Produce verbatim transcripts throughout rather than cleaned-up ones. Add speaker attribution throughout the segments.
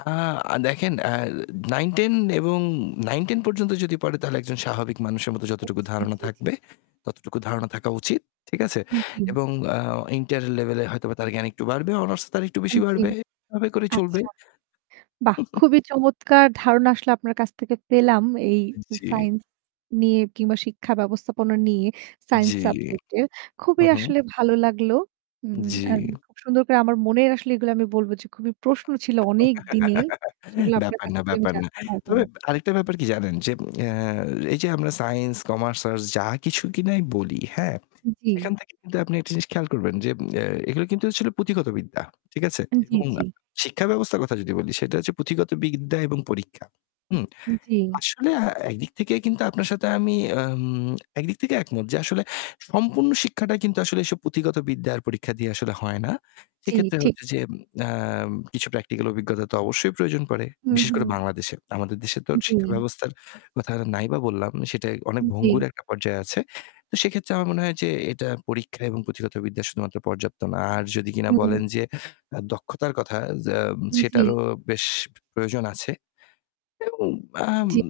Speaker 1: অ্যা দেখেন, অ্যা নাইন-টেন এবং নাইন-টেন পর্যন্ত যদি পড়ে তাহলে একজন স্বাভাবিক মানুষের মতো
Speaker 2: আ
Speaker 1: যতটুকু
Speaker 2: জি,
Speaker 1: ধারণা
Speaker 2: জি, জি।
Speaker 1: থাকবে, ততটুকু ধারণা থাকা উচিত। ঠিক আছে?
Speaker 2: জ্বী।
Speaker 1: এবং অ্যা ইন্টার লেভেলে হয়তো তার জ্ঞান একটু বাড়বে; অনার্স তার একটু বেশি
Speaker 2: হ্যাঁ, জ্বী।
Speaker 1: বাড়বে এভাবে করে চলবে।
Speaker 2: আচ্ছা। বাহ! খুবই চমৎকার! ধারণা আসলে আপনার কাছ থেকে পেলাম এই
Speaker 1: জ্বি।
Speaker 2: সাইন্স নিয়ে কিংবা শিক্ষা ব্যাবস্থাপনা নিয়ে সাইন্স
Speaker 1: জ্বি,
Speaker 2: সাবজেক্টে
Speaker 1: হু,
Speaker 2: খুবই
Speaker 1: হু।
Speaker 2: আসলে ভালো লাগলো। উম
Speaker 1: জ্বি।
Speaker 2: আর খুব সুন্দর করে আমার মনের আসলে এগুলো আমি বলবো যে খুবই প্রশ্ন ছিল অনেক দিনের। সেগুলো আপনার
Speaker 1: ব্যাপার
Speaker 2: কাছ
Speaker 1: না,
Speaker 2: থেকে আমি
Speaker 1: ব্যাপার না।
Speaker 2: জানতে পারলাম।
Speaker 1: তবে আরেকটা ব্যাপার কি জানেন যে, অ্যা এই যে আমরা সাইন্স, কমার্স, আর্টস যা কিছু কিনা বলি, হ্যাঁ,
Speaker 2: জ্বী।
Speaker 1: সেখান থেকে আপনি একটা জিনিস খেয়াল করবেন যে অ্যা.. এগুলো কিন্তু আসলে পুঁথিগত বিদ্যা। ঠিক আছে
Speaker 2: জ্বী,
Speaker 1: এবং
Speaker 2: জ্বী।
Speaker 1: শিক্ষা ব্যবস্থার কথা যদি বলি সেটা হচ্ছে পুঁথিগত বিদ্যা এবং পরীক্ষা। হুম,
Speaker 2: জ্বী।
Speaker 1: আসলে একদিক থেকে কিন্তু আপনার সাথে আমি আম একদিক থেকে একমত যে আসলে সম্পূর্ণ শিক্ষা শিক্ষাটা কিন্তু আসলে এসব পুঁথিগত বিদ্যার পরীক্ষা দিয়ে আসলে হয় না।
Speaker 2: জ্বি,
Speaker 1: সেক্ষেত্রে
Speaker 2: ঠিক।
Speaker 1: হচ্ছে যে আ কিছু প্র্যাকটিক্যাল অভিজ্ঞতা তো অবশ্যই প্রয়োজন পড়ে।
Speaker 2: হুম,
Speaker 1: বিশেষ করে
Speaker 2: হুম।
Speaker 1: বাংলাদেশে। আমাদের দেশে তো শিক্ষা
Speaker 2: জ্বী।
Speaker 1: ব্যবস্থার কথা নাই বা বললাম। সেটা অনেক ভঙ্গুর
Speaker 2: জ্বী।
Speaker 1: একটা পর্যায়ে আছে। সেক্ষেত্রে আমার মনে হয় যে এটা পরীক্ষা এবং পুঁথিগত বিদ্যা শুধুমাত্র পর্যাপ্ত না। আর যদি কিনা
Speaker 2: হুম।
Speaker 1: বলেন যে, আ দক্ষতার কথা;
Speaker 2: জ্বী।
Speaker 1: সেটারও বেশ প্রয়োজন আছে। উম আম
Speaker 2: জ্বি।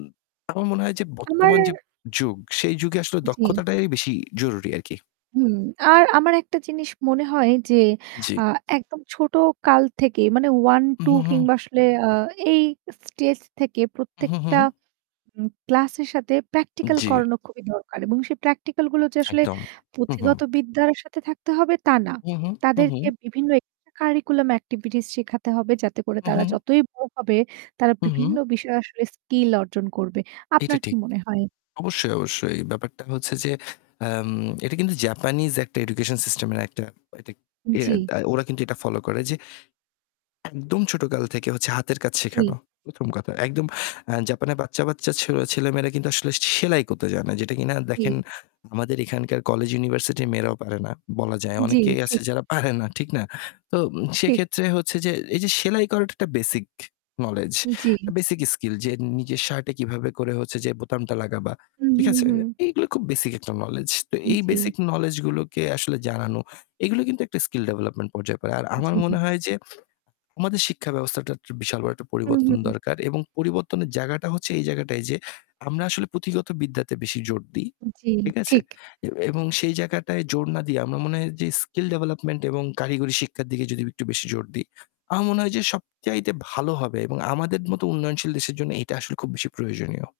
Speaker 1: আমার মনে হয় যে বর্তমান
Speaker 2: আমার
Speaker 1: যে যুগ; সেই যুগে আসলে
Speaker 2: ঠিক।
Speaker 1: দক্ষতাটাই বেশি জরুরি আরকি।
Speaker 2: হুম আর আমার একটা জিনিস মনে হয় যে,
Speaker 1: জ্বি।
Speaker 2: আ একদম ছোট কাল থেকে মানে
Speaker 1: উ
Speaker 2: ওয়ান-টু
Speaker 1: হু, হু।
Speaker 2: কিংবা আসলে অ্যা.. এই স্টেজ থেকে
Speaker 1: উ হুঁ,
Speaker 2: প্রত্যেকটা
Speaker 1: হুঁ।
Speaker 2: ক্লাস এর সাথে প্র্যাকটিক্যাল
Speaker 1: জ্বি।
Speaker 2: করানো খুবই দরকার। এবং সেই প্র্যাকটিক্যাল গুলো যে আসলে
Speaker 1: একদম হু, হু।
Speaker 2: পুথিগত বিদ্যার সাথে থাকতে হবে তা না।
Speaker 1: হু, হু, হু,
Speaker 2: তাদেরকে
Speaker 1: হু।
Speaker 2: বিভিন্ন এক্সট্রা কারিকুলাম অ্যাক্টিভিটিস শেখাতে হবে যাতে করে তারা
Speaker 1: উহু।
Speaker 2: যতই বড় হবে তারা
Speaker 1: উ
Speaker 2: বিভিন্ন
Speaker 1: হু।
Speaker 2: বিষয়ে আসলে স্কিল অর্জন করবে।
Speaker 1: এটা
Speaker 2: আপনার কি
Speaker 1: ঠিক।
Speaker 2: মনে হয়?
Speaker 1: অবশ্যই, অবশ্যই। ব্যাপারটা হচ্ছে যে, অ্যাঁম এটা কিন্তু জাপানিজ একটা এডুকেশন সিস্টেম এর একটা
Speaker 2: জ্বি।
Speaker 1: ওরা কিন্তু এটা ফলো করে যে, একদম ছোটকাল থেকে হাতের কাজ
Speaker 2: জ্বি।
Speaker 1: শেখানো। প্রথম কথা। একদম জাপানের বাচ্চা বাচ্চা ছেলেমেয়েরা কিন্তু আসলে সেলাই করতে যায় না। যেটা কিনা
Speaker 2: হুম।
Speaker 1: দেখেন আমাদের এখানকার কলেজ ইউনিভার্সিটির মেয়েরাও পারে না। বলা যায়।
Speaker 2: জ্বী,
Speaker 1: অনেকেই আছে
Speaker 2: ঠিক।
Speaker 1: যারা পারেনা। ঠিক না? তো
Speaker 2: ঠিক।
Speaker 1: সেক্ষেত্রে হচ্ছে যে, এই যে সেলাই করাটা একটা বেসিক নোলেজ,
Speaker 2: জ্বী।
Speaker 1: Basic skill. যে নিজের শার্টে কিভাবে করে হচ্ছে যে বোতামটা লাগাবা।
Speaker 2: হম,
Speaker 1: ঠিক
Speaker 2: হম,
Speaker 1: আছে?
Speaker 2: হম।
Speaker 1: এগুলো খুব বেসিক একটা নোলেজ।
Speaker 2: আন
Speaker 1: এই
Speaker 2: জ্বী।
Speaker 1: বেসিক নোলেজ গুলোকে আসলে জানানো; এগুলো কিন্তু একটা স্কিল ডেভেলপমেন্ট পর্যায়ে পড়ে। আর আমার
Speaker 2: জি।
Speaker 1: মনে হয় যে, আমাদের শিক্ষা ব্যবস্থাটা বিশাল বড় একটা
Speaker 2: হু,
Speaker 1: পরিবর্তন
Speaker 2: হু।
Speaker 1: দরকার। এবং পরিবর্তনের জায়গাটা হচ্ছে এই জায়গাটাই যে, আমরা আসলে পুঁথিগত বিদ্যাতে বেশি জোর দিই।
Speaker 2: জ্বী,
Speaker 1: ঠিক আছে?
Speaker 2: ঠিক।
Speaker 1: এবং সেই জায়গাটায় জোর না দিয়ে আমার মনে হয় যে স্কিল ডেভেলপমেন্ট এবং কারিগরি শিক্ষার দিকে যদি একটু বেশি জোর দিই। আমার মনে হয় যে সবচাইতে ভালো হবে এবং আমাদের মত উন্নয়নশীল দেশের জন্য এটা আসলে খুব বেশি প্রয়োজনীয়।